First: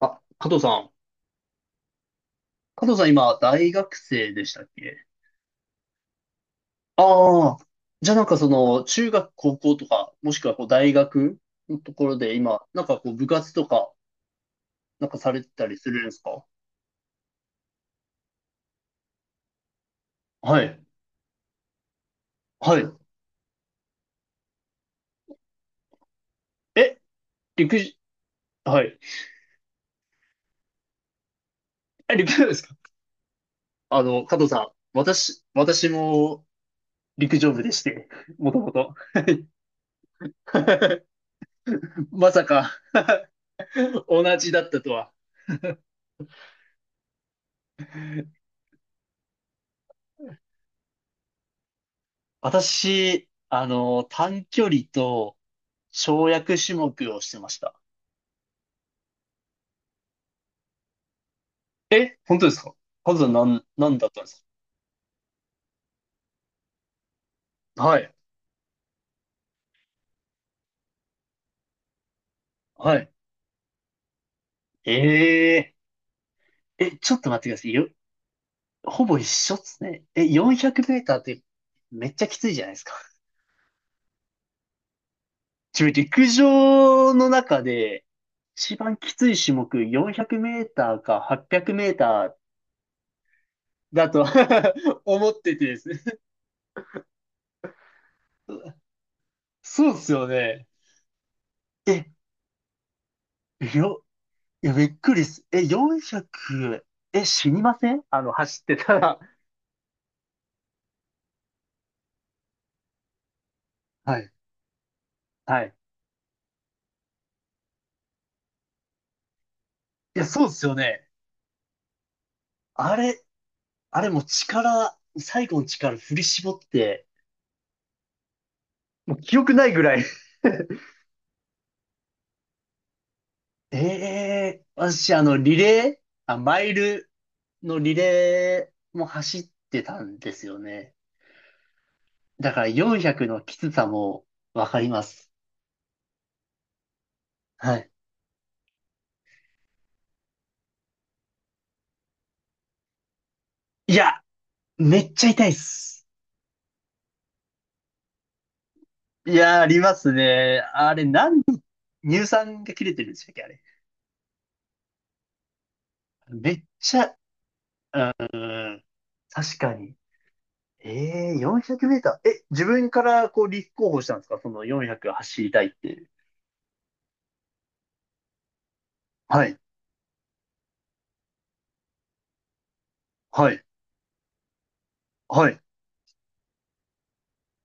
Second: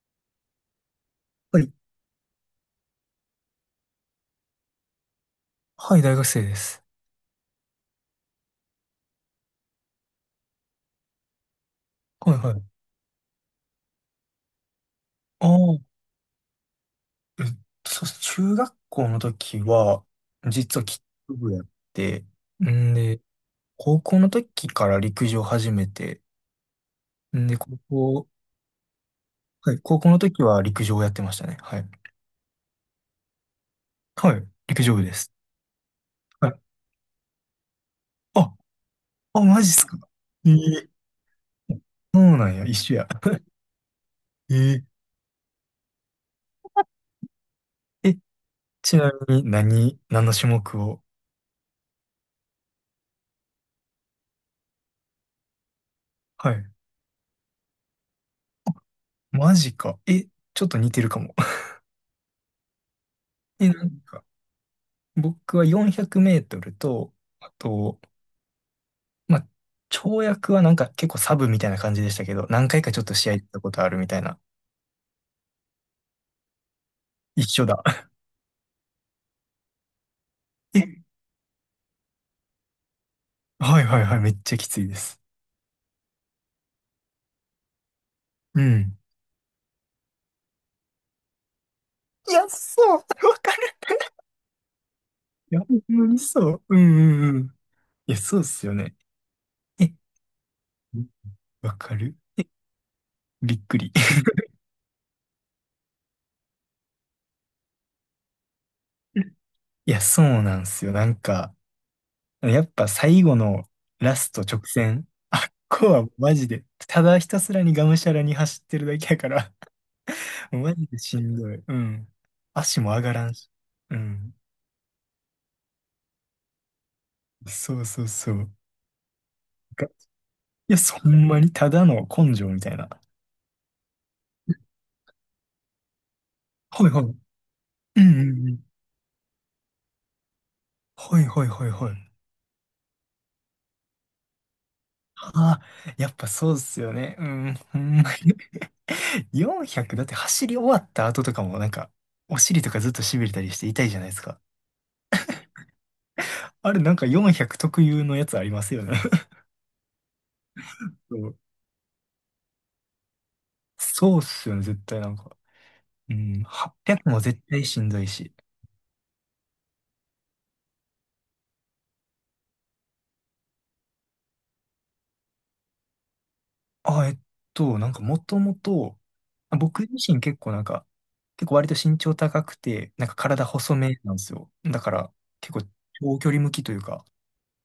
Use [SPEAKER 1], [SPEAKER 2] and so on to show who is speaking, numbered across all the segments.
[SPEAKER 1] あ、加藤さん。
[SPEAKER 2] はい、
[SPEAKER 1] 加藤さん、今大学生でしたっけ？
[SPEAKER 2] はい、大学生です。
[SPEAKER 1] ああー。じゃあなんかその、中学、高校とか、もしくはこう大学のところで
[SPEAKER 2] はい、は
[SPEAKER 1] 今、
[SPEAKER 2] い。
[SPEAKER 1] なんかこう部活とか、なんかされ
[SPEAKER 2] あ
[SPEAKER 1] てたり
[SPEAKER 2] あ
[SPEAKER 1] するんですか？
[SPEAKER 2] えっそうです、中学校の時は、
[SPEAKER 1] は
[SPEAKER 2] 実
[SPEAKER 1] い。
[SPEAKER 2] はキック部やって、
[SPEAKER 1] はい。
[SPEAKER 2] んで、高校の時から陸上始めて、
[SPEAKER 1] え、
[SPEAKER 2] んで、で、高
[SPEAKER 1] 陸上、
[SPEAKER 2] 校、
[SPEAKER 1] はい。
[SPEAKER 2] はい。高校の時は陸上をやってましたね。はい。
[SPEAKER 1] え、陸上部ですか？あの、加
[SPEAKER 2] はい、
[SPEAKER 1] 藤さん、
[SPEAKER 2] 陸上部です。
[SPEAKER 1] 私も
[SPEAKER 2] はい。
[SPEAKER 1] 陸上部でして、も
[SPEAKER 2] あ、
[SPEAKER 1] ともと。
[SPEAKER 2] あ、マジっすか。ええ、 そ
[SPEAKER 1] ま
[SPEAKER 2] う
[SPEAKER 1] さ
[SPEAKER 2] なんや、
[SPEAKER 1] か、
[SPEAKER 2] 一緒や。
[SPEAKER 1] 同じだった
[SPEAKER 2] え
[SPEAKER 1] とは。
[SPEAKER 2] え、え、ちなみに何、何の種目を？
[SPEAKER 1] 私、あの、短距離と、跳
[SPEAKER 2] は
[SPEAKER 1] 躍
[SPEAKER 2] い。
[SPEAKER 1] 種目をしてました。
[SPEAKER 2] マジか。え、ちょっと似てるかも。
[SPEAKER 1] 本当ですか？数な ん、
[SPEAKER 2] え、な
[SPEAKER 1] な
[SPEAKER 2] ん
[SPEAKER 1] んだったん
[SPEAKER 2] か
[SPEAKER 1] です
[SPEAKER 2] 僕は400メートルと、あ
[SPEAKER 1] か？は
[SPEAKER 2] と、
[SPEAKER 1] い。
[SPEAKER 2] まあ、跳躍はなんか結構サブみたいな感じでしたけど、何回か
[SPEAKER 1] は
[SPEAKER 2] ちょっ
[SPEAKER 1] い。
[SPEAKER 2] と試合行ったことあるみたいな。
[SPEAKER 1] ええー、ちょっと待っ
[SPEAKER 2] 一
[SPEAKER 1] てくだ
[SPEAKER 2] 緒
[SPEAKER 1] さい。
[SPEAKER 2] だ。
[SPEAKER 1] ほぼ一緒っすね。え、
[SPEAKER 2] え、
[SPEAKER 1] 400メーターってめっちゃきついじゃないですか。
[SPEAKER 2] はいはいはい、めっちゃきついです。
[SPEAKER 1] 自分陸上の中で
[SPEAKER 2] う
[SPEAKER 1] 一番
[SPEAKER 2] ん。
[SPEAKER 1] きつい種目400メーターか800メー
[SPEAKER 2] い
[SPEAKER 1] ター
[SPEAKER 2] や、そう、わかる。
[SPEAKER 1] だと 思っ
[SPEAKER 2] い
[SPEAKER 1] て
[SPEAKER 2] や、
[SPEAKER 1] て
[SPEAKER 2] ほ
[SPEAKER 1] で
[SPEAKER 2] ん
[SPEAKER 1] すね。
[SPEAKER 2] まにそう。うんうんうん。いや、そうっすよね。
[SPEAKER 1] そ
[SPEAKER 2] え、
[SPEAKER 1] うっすよね。
[SPEAKER 2] わか
[SPEAKER 1] え、
[SPEAKER 2] る、え、びっくり。
[SPEAKER 1] よ、いや、びっくりっす。え、400、死にません？あの、走ってたら。
[SPEAKER 2] いや、そうなんすよ。なんか、やっぱ最後のラ
[SPEAKER 1] は
[SPEAKER 2] ス
[SPEAKER 1] い。
[SPEAKER 2] ト直線、あっ
[SPEAKER 1] はい。
[SPEAKER 2] こはマジで、ただひたすらにがむしゃらに走ってるだけやから、
[SPEAKER 1] いや、そうっすよ
[SPEAKER 2] マジで
[SPEAKER 1] ね。
[SPEAKER 2] しんどい。うん。足も
[SPEAKER 1] あ
[SPEAKER 2] 上が
[SPEAKER 1] れ、
[SPEAKER 2] らんし。う
[SPEAKER 1] あれもう
[SPEAKER 2] ん。
[SPEAKER 1] 力、最後の力振り絞って、
[SPEAKER 2] そうそうそう。
[SPEAKER 1] もう記憶ないぐ
[SPEAKER 2] がい
[SPEAKER 1] らい。
[SPEAKER 2] や、そんまにただの根性みたいな。
[SPEAKER 1] ええ、私あの、リレー、あ、マイ
[SPEAKER 2] はいはい。う
[SPEAKER 1] ル
[SPEAKER 2] ん
[SPEAKER 1] のリ
[SPEAKER 2] うんうん。
[SPEAKER 1] レーも走ってたんですよね。
[SPEAKER 2] はいはいはいはい。
[SPEAKER 1] だから400のきつさもわかります。
[SPEAKER 2] ああ、やっぱそうっすよね。うん。
[SPEAKER 1] は
[SPEAKER 2] ほ
[SPEAKER 1] い。
[SPEAKER 2] んまに。400だって走り終わった後とかもなんか、お尻とかずっと痺れたりして痛い
[SPEAKER 1] い
[SPEAKER 2] じゃないで
[SPEAKER 1] や、
[SPEAKER 2] すか。
[SPEAKER 1] めっちゃ痛いっす。
[SPEAKER 2] あれなんか400特有のやつありますよね。
[SPEAKER 1] いや、ありますね。
[SPEAKER 2] そ
[SPEAKER 1] あれ、
[SPEAKER 2] う、
[SPEAKER 1] 乳酸が切れてるんでしたっけ、あれ。
[SPEAKER 2] そうっすよね、絶対なんか。うん。
[SPEAKER 1] めっち
[SPEAKER 2] 800
[SPEAKER 1] ゃ、
[SPEAKER 2] も絶対しんどいし。
[SPEAKER 1] うん、確かに。ええ、400メーター。え、自分からこう立候補したんですか？その400走りたいって。
[SPEAKER 2] あ、なんかもともと、
[SPEAKER 1] は
[SPEAKER 2] ま
[SPEAKER 1] い、
[SPEAKER 2] あ僕自身結構なんか、結構割と身長高くて、なんか体
[SPEAKER 1] はい、
[SPEAKER 2] 細めなんですよ。だから
[SPEAKER 1] は
[SPEAKER 2] 結
[SPEAKER 1] い。
[SPEAKER 2] 構長距離向きというか、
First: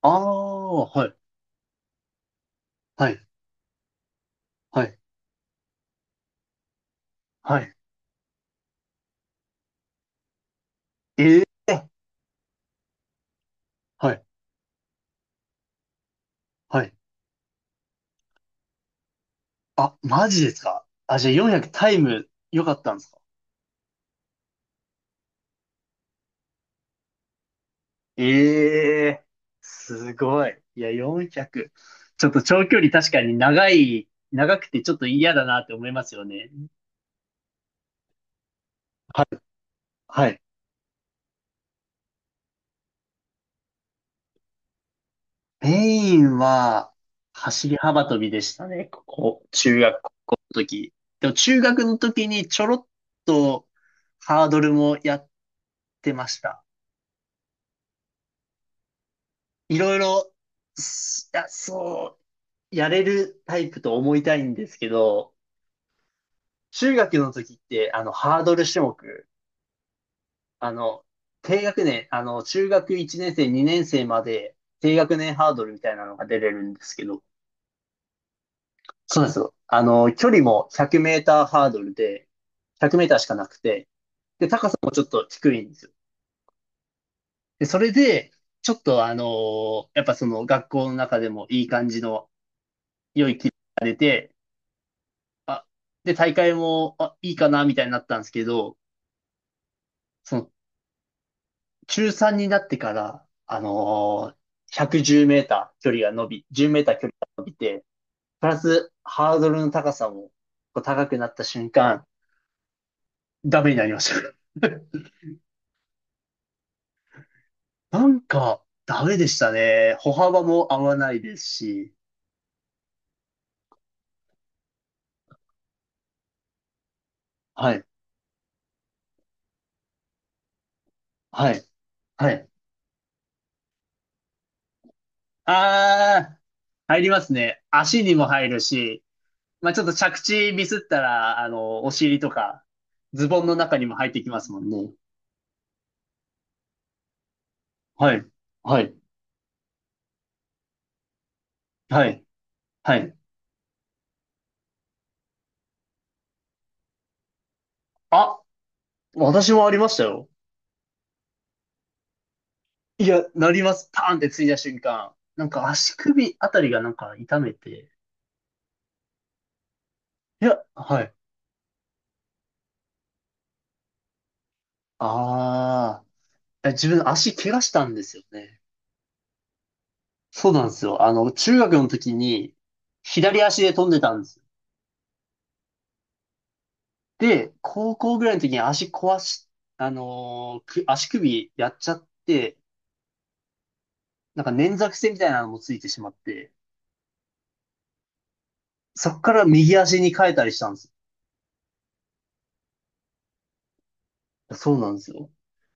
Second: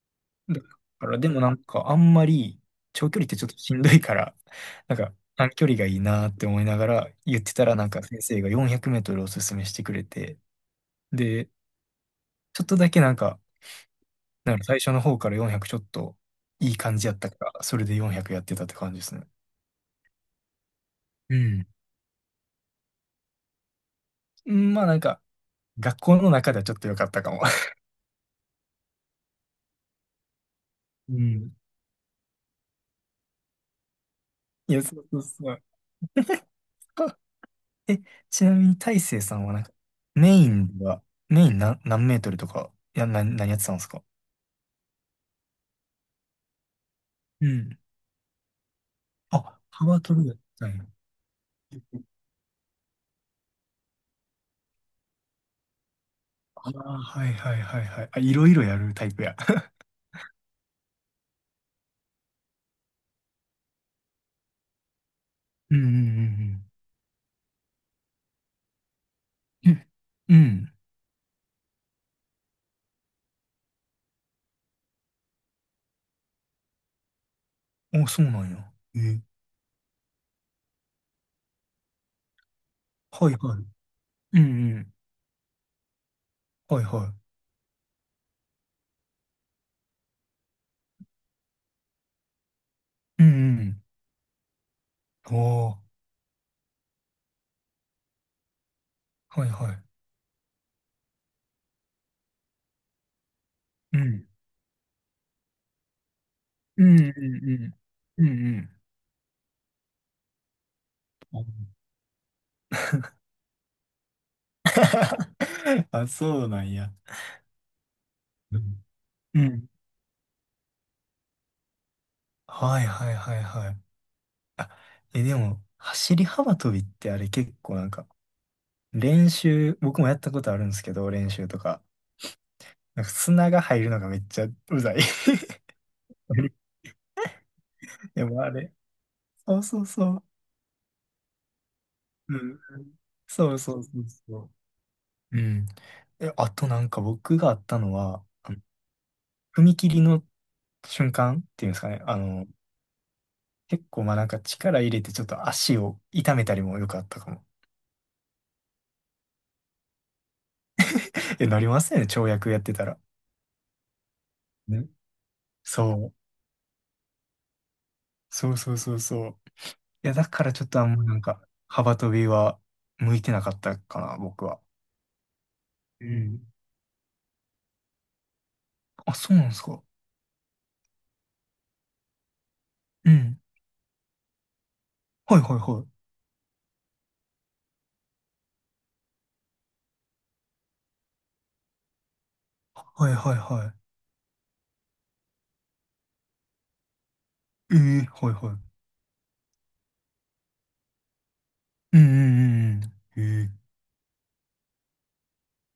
[SPEAKER 1] あ
[SPEAKER 2] だか
[SPEAKER 1] あ、はい、
[SPEAKER 2] らでもなんかあんまり
[SPEAKER 1] は
[SPEAKER 2] 長
[SPEAKER 1] い、
[SPEAKER 2] 距離ってちょっとしんどいから、
[SPEAKER 1] は
[SPEAKER 2] なん
[SPEAKER 1] い、
[SPEAKER 2] か短距離がいいなって思いながら言って
[SPEAKER 1] は
[SPEAKER 2] た
[SPEAKER 1] い。
[SPEAKER 2] らなんか先生が400メートルおすすめしてくれて、
[SPEAKER 1] え
[SPEAKER 2] で、
[SPEAKER 1] え、
[SPEAKER 2] ちょっとだけなんか、
[SPEAKER 1] はい、
[SPEAKER 2] なんか最初の方から400ちょっといい
[SPEAKER 1] はい。
[SPEAKER 2] 感じやったから、それで400やってたって感じですね。
[SPEAKER 1] あ、マジですか？あ、じゃあ
[SPEAKER 2] うん。
[SPEAKER 1] 400タイム良かったんですか？
[SPEAKER 2] うん、まあなんか、学校の中ではちょっと良かったかも。
[SPEAKER 1] ええ、すごい。いや、
[SPEAKER 2] うん。
[SPEAKER 1] 400。ちょっと長距離確かに長い、長く
[SPEAKER 2] い
[SPEAKER 1] て
[SPEAKER 2] や、
[SPEAKER 1] ちょっ
[SPEAKER 2] そ
[SPEAKER 1] と
[SPEAKER 2] うそう
[SPEAKER 1] 嫌だ
[SPEAKER 2] そ
[SPEAKER 1] な
[SPEAKER 2] う。
[SPEAKER 1] って思いますよね。
[SPEAKER 2] え、ちなみに大成
[SPEAKER 1] は
[SPEAKER 2] さ
[SPEAKER 1] い、
[SPEAKER 2] んはなんか、
[SPEAKER 1] は
[SPEAKER 2] メ
[SPEAKER 1] い。
[SPEAKER 2] インでは、メイン何、何メートルとか、いや、な、何やってたんですか？
[SPEAKER 1] メインは、
[SPEAKER 2] う
[SPEAKER 1] 走り
[SPEAKER 2] ん。
[SPEAKER 1] 幅跳びでしたね。ここ、
[SPEAKER 2] あ、
[SPEAKER 1] 中学
[SPEAKER 2] 幅取るや
[SPEAKER 1] 校
[SPEAKER 2] っ
[SPEAKER 1] の
[SPEAKER 2] たんや。
[SPEAKER 1] 時。でも中学の時にちょろっとハードルもやってました。
[SPEAKER 2] ああ、はいはいはいはい。あ、いろいろやるタイプや。
[SPEAKER 1] いろいろ、いや、そう、やれるタイプと思いたいんですけど、
[SPEAKER 2] うんうん
[SPEAKER 1] 中学の時って、あの、ハードル種目、
[SPEAKER 2] うんう
[SPEAKER 1] あ
[SPEAKER 2] ん。
[SPEAKER 1] の、低学年、あの、中学1年生、2年生まで低学年ハードルみたいなのが出れるんですけど、
[SPEAKER 2] うん、お、そうなんや。
[SPEAKER 1] そ
[SPEAKER 2] え、
[SPEAKER 1] うなんですよ。あの、距離も100メーターハードルで、100メーターし
[SPEAKER 2] は
[SPEAKER 1] か
[SPEAKER 2] い
[SPEAKER 1] なく
[SPEAKER 2] はい。
[SPEAKER 1] て、
[SPEAKER 2] うん。う
[SPEAKER 1] で、高
[SPEAKER 2] んう
[SPEAKER 1] さも
[SPEAKER 2] ん。
[SPEAKER 1] ちょっと低いんですよ。
[SPEAKER 2] はいは
[SPEAKER 1] で、それで、ちょっとあのーやっぱその学校の中でもいい感じの
[SPEAKER 2] い。う
[SPEAKER 1] 良い気が
[SPEAKER 2] ん
[SPEAKER 1] 出て、
[SPEAKER 2] うん。
[SPEAKER 1] あ、
[SPEAKER 2] おー、
[SPEAKER 1] で、大会も、あ、いいかな、みたいになったんですけど、
[SPEAKER 2] はいはい。
[SPEAKER 1] その、中3になってから、あ
[SPEAKER 2] うん。
[SPEAKER 1] のー110メーター距離が伸び、10メ
[SPEAKER 2] う
[SPEAKER 1] ーター
[SPEAKER 2] ん
[SPEAKER 1] 距離
[SPEAKER 2] う
[SPEAKER 1] が伸び
[SPEAKER 2] ん
[SPEAKER 1] て、
[SPEAKER 2] うん。うんう
[SPEAKER 1] プラ
[SPEAKER 2] ん。
[SPEAKER 1] スハードルの高さもこう高くなっ
[SPEAKER 2] あ。
[SPEAKER 1] た瞬間、ダメになりました。
[SPEAKER 2] あ、そうなんや。
[SPEAKER 1] なん
[SPEAKER 2] う
[SPEAKER 1] か、
[SPEAKER 2] ん
[SPEAKER 1] ダメでし
[SPEAKER 2] う
[SPEAKER 1] た
[SPEAKER 2] ん。
[SPEAKER 1] ね。歩幅も合わないですし。
[SPEAKER 2] はいはいはいはい。あ、え、でも、走り幅跳びってあれ結
[SPEAKER 1] は
[SPEAKER 2] 構
[SPEAKER 1] い。
[SPEAKER 2] なんか、練習、僕もやったことあるんですけど、練習
[SPEAKER 1] は
[SPEAKER 2] と
[SPEAKER 1] い。
[SPEAKER 2] か。
[SPEAKER 1] はい。
[SPEAKER 2] なんか砂が入るのがめっちゃうざい。
[SPEAKER 1] あー、入りますね。足にも
[SPEAKER 2] でも
[SPEAKER 1] 入
[SPEAKER 2] あ
[SPEAKER 1] る
[SPEAKER 2] れ、
[SPEAKER 1] し、
[SPEAKER 2] そう
[SPEAKER 1] まあ、ち
[SPEAKER 2] そ
[SPEAKER 1] ょっ
[SPEAKER 2] う
[SPEAKER 1] と着
[SPEAKER 2] そ
[SPEAKER 1] 地ミスったら、あの、お尻と
[SPEAKER 2] う。うん。
[SPEAKER 1] か、ズボン
[SPEAKER 2] そ
[SPEAKER 1] の
[SPEAKER 2] うそ
[SPEAKER 1] 中
[SPEAKER 2] う
[SPEAKER 1] に
[SPEAKER 2] そ
[SPEAKER 1] も入
[SPEAKER 2] う
[SPEAKER 1] ってきま
[SPEAKER 2] そ
[SPEAKER 1] すもんね。
[SPEAKER 2] う。うん。え、あとなんか僕があったの
[SPEAKER 1] は
[SPEAKER 2] は、
[SPEAKER 1] い。
[SPEAKER 2] あの
[SPEAKER 1] はい。
[SPEAKER 2] 踏切の瞬間っていうんですかね。
[SPEAKER 1] は
[SPEAKER 2] あ
[SPEAKER 1] い。
[SPEAKER 2] の、
[SPEAKER 1] はい。
[SPEAKER 2] 結構まあなんか力入れてちょっと足を痛めたりもよくあったかも。
[SPEAKER 1] あ、私もありましたよ。
[SPEAKER 2] え、なりますよね、跳躍やってたら。
[SPEAKER 1] いや、なります。パーンってついた瞬
[SPEAKER 2] ね。
[SPEAKER 1] 間。なんか
[SPEAKER 2] そ
[SPEAKER 1] 足
[SPEAKER 2] う。
[SPEAKER 1] 首あたりがなんか痛めて。
[SPEAKER 2] そうそうそうそう。いや、だか
[SPEAKER 1] い
[SPEAKER 2] ら
[SPEAKER 1] や、
[SPEAKER 2] ちょっとあん
[SPEAKER 1] は
[SPEAKER 2] ま
[SPEAKER 1] い。
[SPEAKER 2] なんか、幅跳びは向いてなかったかな、僕は。
[SPEAKER 1] あ
[SPEAKER 2] うん。
[SPEAKER 1] あ、え、自分足怪我したんですよね。
[SPEAKER 2] あ、そうなんですか。
[SPEAKER 1] そうなんですよ。あの、中学の時に
[SPEAKER 2] うん。
[SPEAKER 1] 左足で飛んでたんです。
[SPEAKER 2] はいはいはい。
[SPEAKER 1] で、高校ぐらいの時に足壊し、あのーく足首やっちゃって、
[SPEAKER 2] はいはいは
[SPEAKER 1] なんか捻挫癖みたいなのもついてしまって、
[SPEAKER 2] い。ええ、はいはい。
[SPEAKER 1] そっから右足に変えたりしたんです。
[SPEAKER 2] うんうんうんうん。ええ、
[SPEAKER 1] そうなんですよ。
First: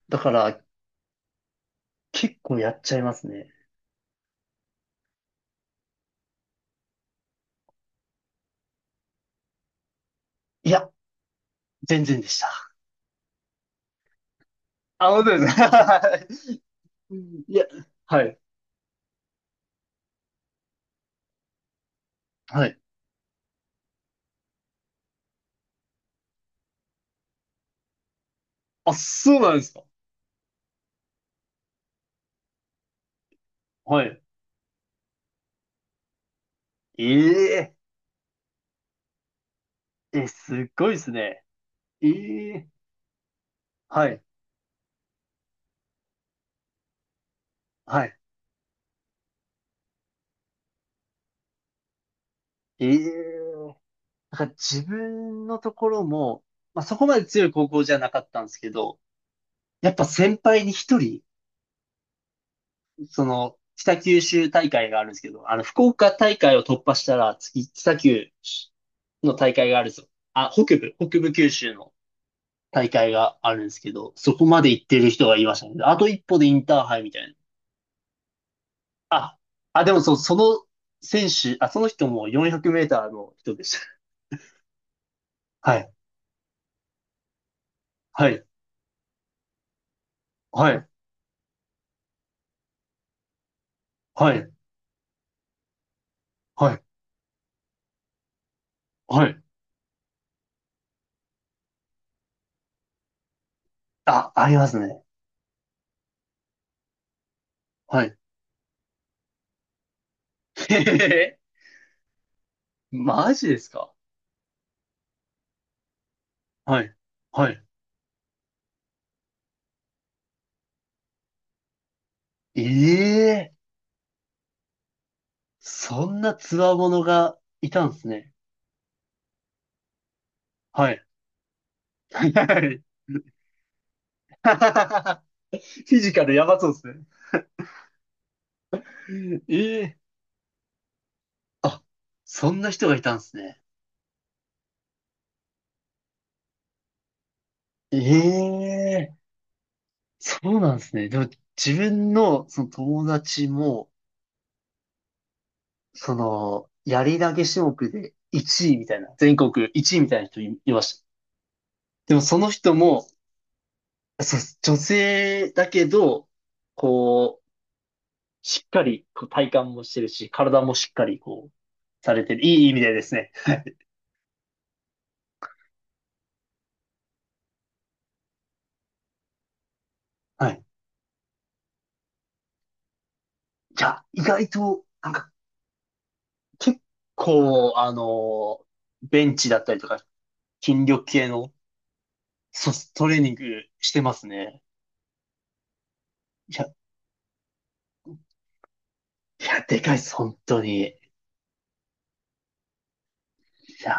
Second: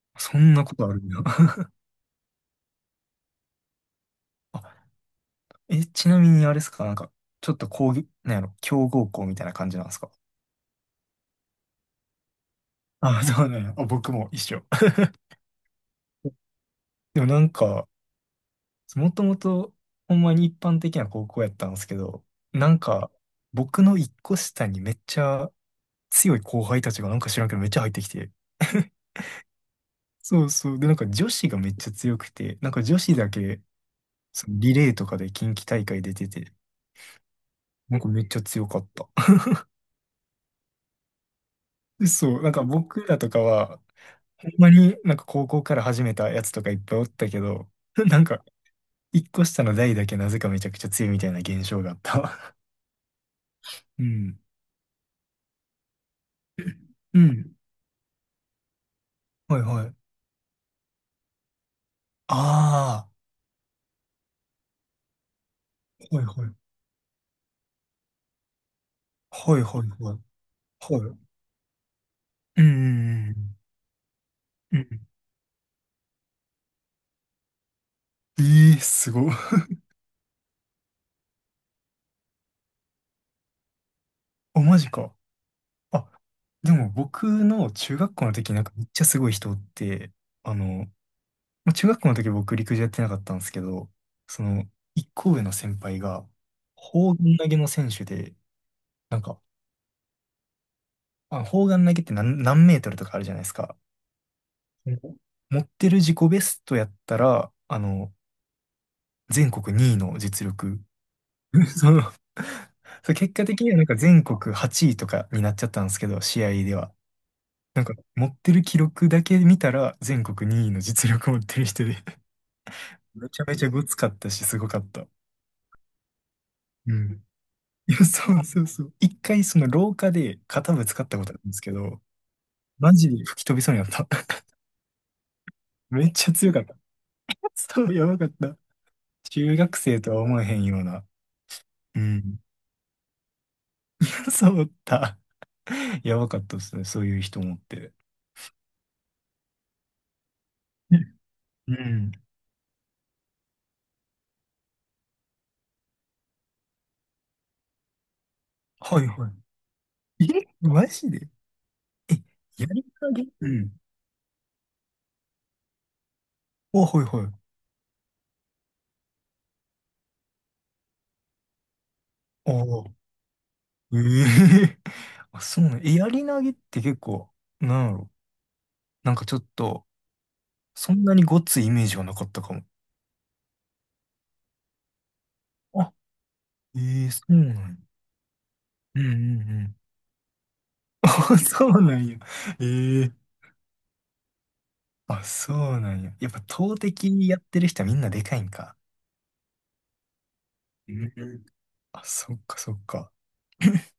[SPEAKER 1] だか
[SPEAKER 2] そん
[SPEAKER 1] ら
[SPEAKER 2] なことあるんだ。
[SPEAKER 1] 結構やっちゃいますね。
[SPEAKER 2] あ、え、ちなみにあれですか、なんか、ちょっと講義、なんやろ、強豪校みたいな感じなんですか。
[SPEAKER 1] いや、全然でした。
[SPEAKER 2] あ、そうなんや。あ、僕も一緒。
[SPEAKER 1] あ、本当ですか？ はい
[SPEAKER 2] でもなん
[SPEAKER 1] や、
[SPEAKER 2] か、
[SPEAKER 1] はい。
[SPEAKER 2] もともと、ほんまに一般的な高校やったんですけど、
[SPEAKER 1] は
[SPEAKER 2] な
[SPEAKER 1] い。
[SPEAKER 2] んか、僕の一個下にめっちゃ強い後輩たちがなんか知らんけどめっちゃ入ってきて。
[SPEAKER 1] あ、そうなんですか。
[SPEAKER 2] そうそう。で、なんか女子がめっちゃ強くて、なんか女子だけ、
[SPEAKER 1] はい。
[SPEAKER 2] そのリレーとかで近畿大会出てて、
[SPEAKER 1] ええ、
[SPEAKER 2] なんかめっちゃ強かった。
[SPEAKER 1] えすっごいですね。え
[SPEAKER 2] そう、なんか
[SPEAKER 1] え、
[SPEAKER 2] 僕らとかは、
[SPEAKER 1] はい。
[SPEAKER 2] ほんまになんか高校から始めたやつとかいっぱいおったけど、
[SPEAKER 1] はい。
[SPEAKER 2] なんか一個下の代だけなぜかめちゃくちゃ強いみたいな現象があった。
[SPEAKER 1] ええ、
[SPEAKER 2] う
[SPEAKER 1] だ
[SPEAKER 2] ん。
[SPEAKER 1] から自分のところも、まあ、そこま
[SPEAKER 2] う
[SPEAKER 1] で強い
[SPEAKER 2] ん。
[SPEAKER 1] 高校じゃなかったんですけど、
[SPEAKER 2] はいは
[SPEAKER 1] やっぱ
[SPEAKER 2] い。
[SPEAKER 1] 先輩に一人、
[SPEAKER 2] あ
[SPEAKER 1] その、北九州大会があるんですけど、あの、福岡
[SPEAKER 2] あ、はい
[SPEAKER 1] 大
[SPEAKER 2] は
[SPEAKER 1] 会を
[SPEAKER 2] い。
[SPEAKER 1] 突破したら、次、北九の大
[SPEAKER 2] はい
[SPEAKER 1] 会が
[SPEAKER 2] は
[SPEAKER 1] あ
[SPEAKER 2] い
[SPEAKER 1] るぞ。
[SPEAKER 2] はい。
[SPEAKER 1] あ、北部、
[SPEAKER 2] はい。
[SPEAKER 1] 北部九州の
[SPEAKER 2] う
[SPEAKER 1] 大会があ
[SPEAKER 2] ん。
[SPEAKER 1] るんですけど、そこまで
[SPEAKER 2] う
[SPEAKER 1] 行っ
[SPEAKER 2] ん。
[SPEAKER 1] てる人がいましたね。あと一歩でインターハイみたいな。
[SPEAKER 2] ええー、すごい。
[SPEAKER 1] あ、でもそう、その選手、あ、その人も400メーターの人でした。
[SPEAKER 2] あ、マジか。
[SPEAKER 1] はい、
[SPEAKER 2] あ、でも僕の中学校
[SPEAKER 1] は
[SPEAKER 2] の
[SPEAKER 1] い、
[SPEAKER 2] 時なんかめっちゃすごい人おって、あ
[SPEAKER 1] は
[SPEAKER 2] の、
[SPEAKER 1] い、
[SPEAKER 2] まあ中学校の時僕陸上やってなかったんですけど、
[SPEAKER 1] は
[SPEAKER 2] そ
[SPEAKER 1] い、
[SPEAKER 2] の、一個上の先輩が、
[SPEAKER 1] はい、
[SPEAKER 2] 砲丸投げの選手で、なん
[SPEAKER 1] はい。
[SPEAKER 2] か、あ、砲丸投げって何、何メートルとかあるじゃないですか。
[SPEAKER 1] あ、あります
[SPEAKER 2] う
[SPEAKER 1] ね。
[SPEAKER 2] ん、持ってる自己ベストやったら、あ
[SPEAKER 1] は
[SPEAKER 2] の、
[SPEAKER 1] い。
[SPEAKER 2] 全国2位の実
[SPEAKER 1] へ
[SPEAKER 2] 力。
[SPEAKER 1] へへ。
[SPEAKER 2] そう、そう、
[SPEAKER 1] マ
[SPEAKER 2] 結果
[SPEAKER 1] ジで
[SPEAKER 2] 的
[SPEAKER 1] す
[SPEAKER 2] にはなん
[SPEAKER 1] か？
[SPEAKER 2] か全国8位とかになっちゃったんですけど、試合で
[SPEAKER 1] は
[SPEAKER 2] は。
[SPEAKER 1] い。はい。
[SPEAKER 2] なんか持ってる記録だけ見たら全国2位の実力持ってる人で めちゃ
[SPEAKER 1] ええ、
[SPEAKER 2] めちゃごつかったし、すごかった。
[SPEAKER 1] そんな強
[SPEAKER 2] う
[SPEAKER 1] 者
[SPEAKER 2] ん。
[SPEAKER 1] がいたん
[SPEAKER 2] い
[SPEAKER 1] で
[SPEAKER 2] や、
[SPEAKER 1] すね。
[SPEAKER 2] そうそうそう。一回その廊下で肩ぶ
[SPEAKER 1] は
[SPEAKER 2] つか
[SPEAKER 1] い。
[SPEAKER 2] ったことあるんですけど、
[SPEAKER 1] はい。
[SPEAKER 2] マジで吹き飛びそうになった。
[SPEAKER 1] フィ
[SPEAKER 2] めっ
[SPEAKER 1] ジカ
[SPEAKER 2] ちゃ
[SPEAKER 1] ルや
[SPEAKER 2] 強
[SPEAKER 1] ば
[SPEAKER 2] かっ
[SPEAKER 1] そう
[SPEAKER 2] た。
[SPEAKER 1] ですね。
[SPEAKER 2] そう、やばかった。中学
[SPEAKER 1] ええ、
[SPEAKER 2] 生とは思えへんような。
[SPEAKER 1] あ、
[SPEAKER 2] うん。
[SPEAKER 1] そんな人がいたんですね。
[SPEAKER 2] そうだった。やばかったですね、そういう人もって。
[SPEAKER 1] ええ、そうなんですね。でも、
[SPEAKER 2] う
[SPEAKER 1] 自
[SPEAKER 2] ん。
[SPEAKER 1] 分の、その友達も、その、やり投げ種目で1位みたい
[SPEAKER 2] は
[SPEAKER 1] な、
[SPEAKER 2] いは
[SPEAKER 1] 全国1位みたい
[SPEAKER 2] い。
[SPEAKER 1] な人
[SPEAKER 2] え、
[SPEAKER 1] いま
[SPEAKER 2] マ
[SPEAKER 1] した。
[SPEAKER 2] ジで？え、
[SPEAKER 1] でも、その
[SPEAKER 2] や
[SPEAKER 1] 人
[SPEAKER 2] り
[SPEAKER 1] も、
[SPEAKER 2] 投げ、うん。
[SPEAKER 1] そう、女性だけど、
[SPEAKER 2] あ、はいは
[SPEAKER 1] こう、
[SPEAKER 2] い。
[SPEAKER 1] しっかり、こう体幹もしてるし、体もしっかり、こう、されてる。
[SPEAKER 2] あ
[SPEAKER 1] いい意味
[SPEAKER 2] あ、
[SPEAKER 1] でですね。
[SPEAKER 2] ええ。 あ、そうね。え、やり投げって結構、なんやろ、なんかちょっと、
[SPEAKER 1] はい。
[SPEAKER 2] そんなにごっついイメージはなかったかも。
[SPEAKER 1] いや、意外と、なんか、
[SPEAKER 2] あ、
[SPEAKER 1] 結
[SPEAKER 2] ええ、そうなん
[SPEAKER 1] 構、
[SPEAKER 2] や。
[SPEAKER 1] あの、
[SPEAKER 2] うんう
[SPEAKER 1] ベン
[SPEAKER 2] ん
[SPEAKER 1] チだっ
[SPEAKER 2] う
[SPEAKER 1] た
[SPEAKER 2] ん。
[SPEAKER 1] りとか、筋 力系
[SPEAKER 2] あ、
[SPEAKER 1] の、
[SPEAKER 2] そうなんや。
[SPEAKER 1] そう、
[SPEAKER 2] え
[SPEAKER 1] トレー
[SPEAKER 2] え、
[SPEAKER 1] ニングしてますね。
[SPEAKER 2] あ、そうなんや。やっぱ
[SPEAKER 1] いや、い
[SPEAKER 2] 投擲やってる人はみんなでかいんか。
[SPEAKER 1] や、でかいです、本当に。
[SPEAKER 2] う
[SPEAKER 1] い
[SPEAKER 2] ん、あ、そっかそっか。
[SPEAKER 1] や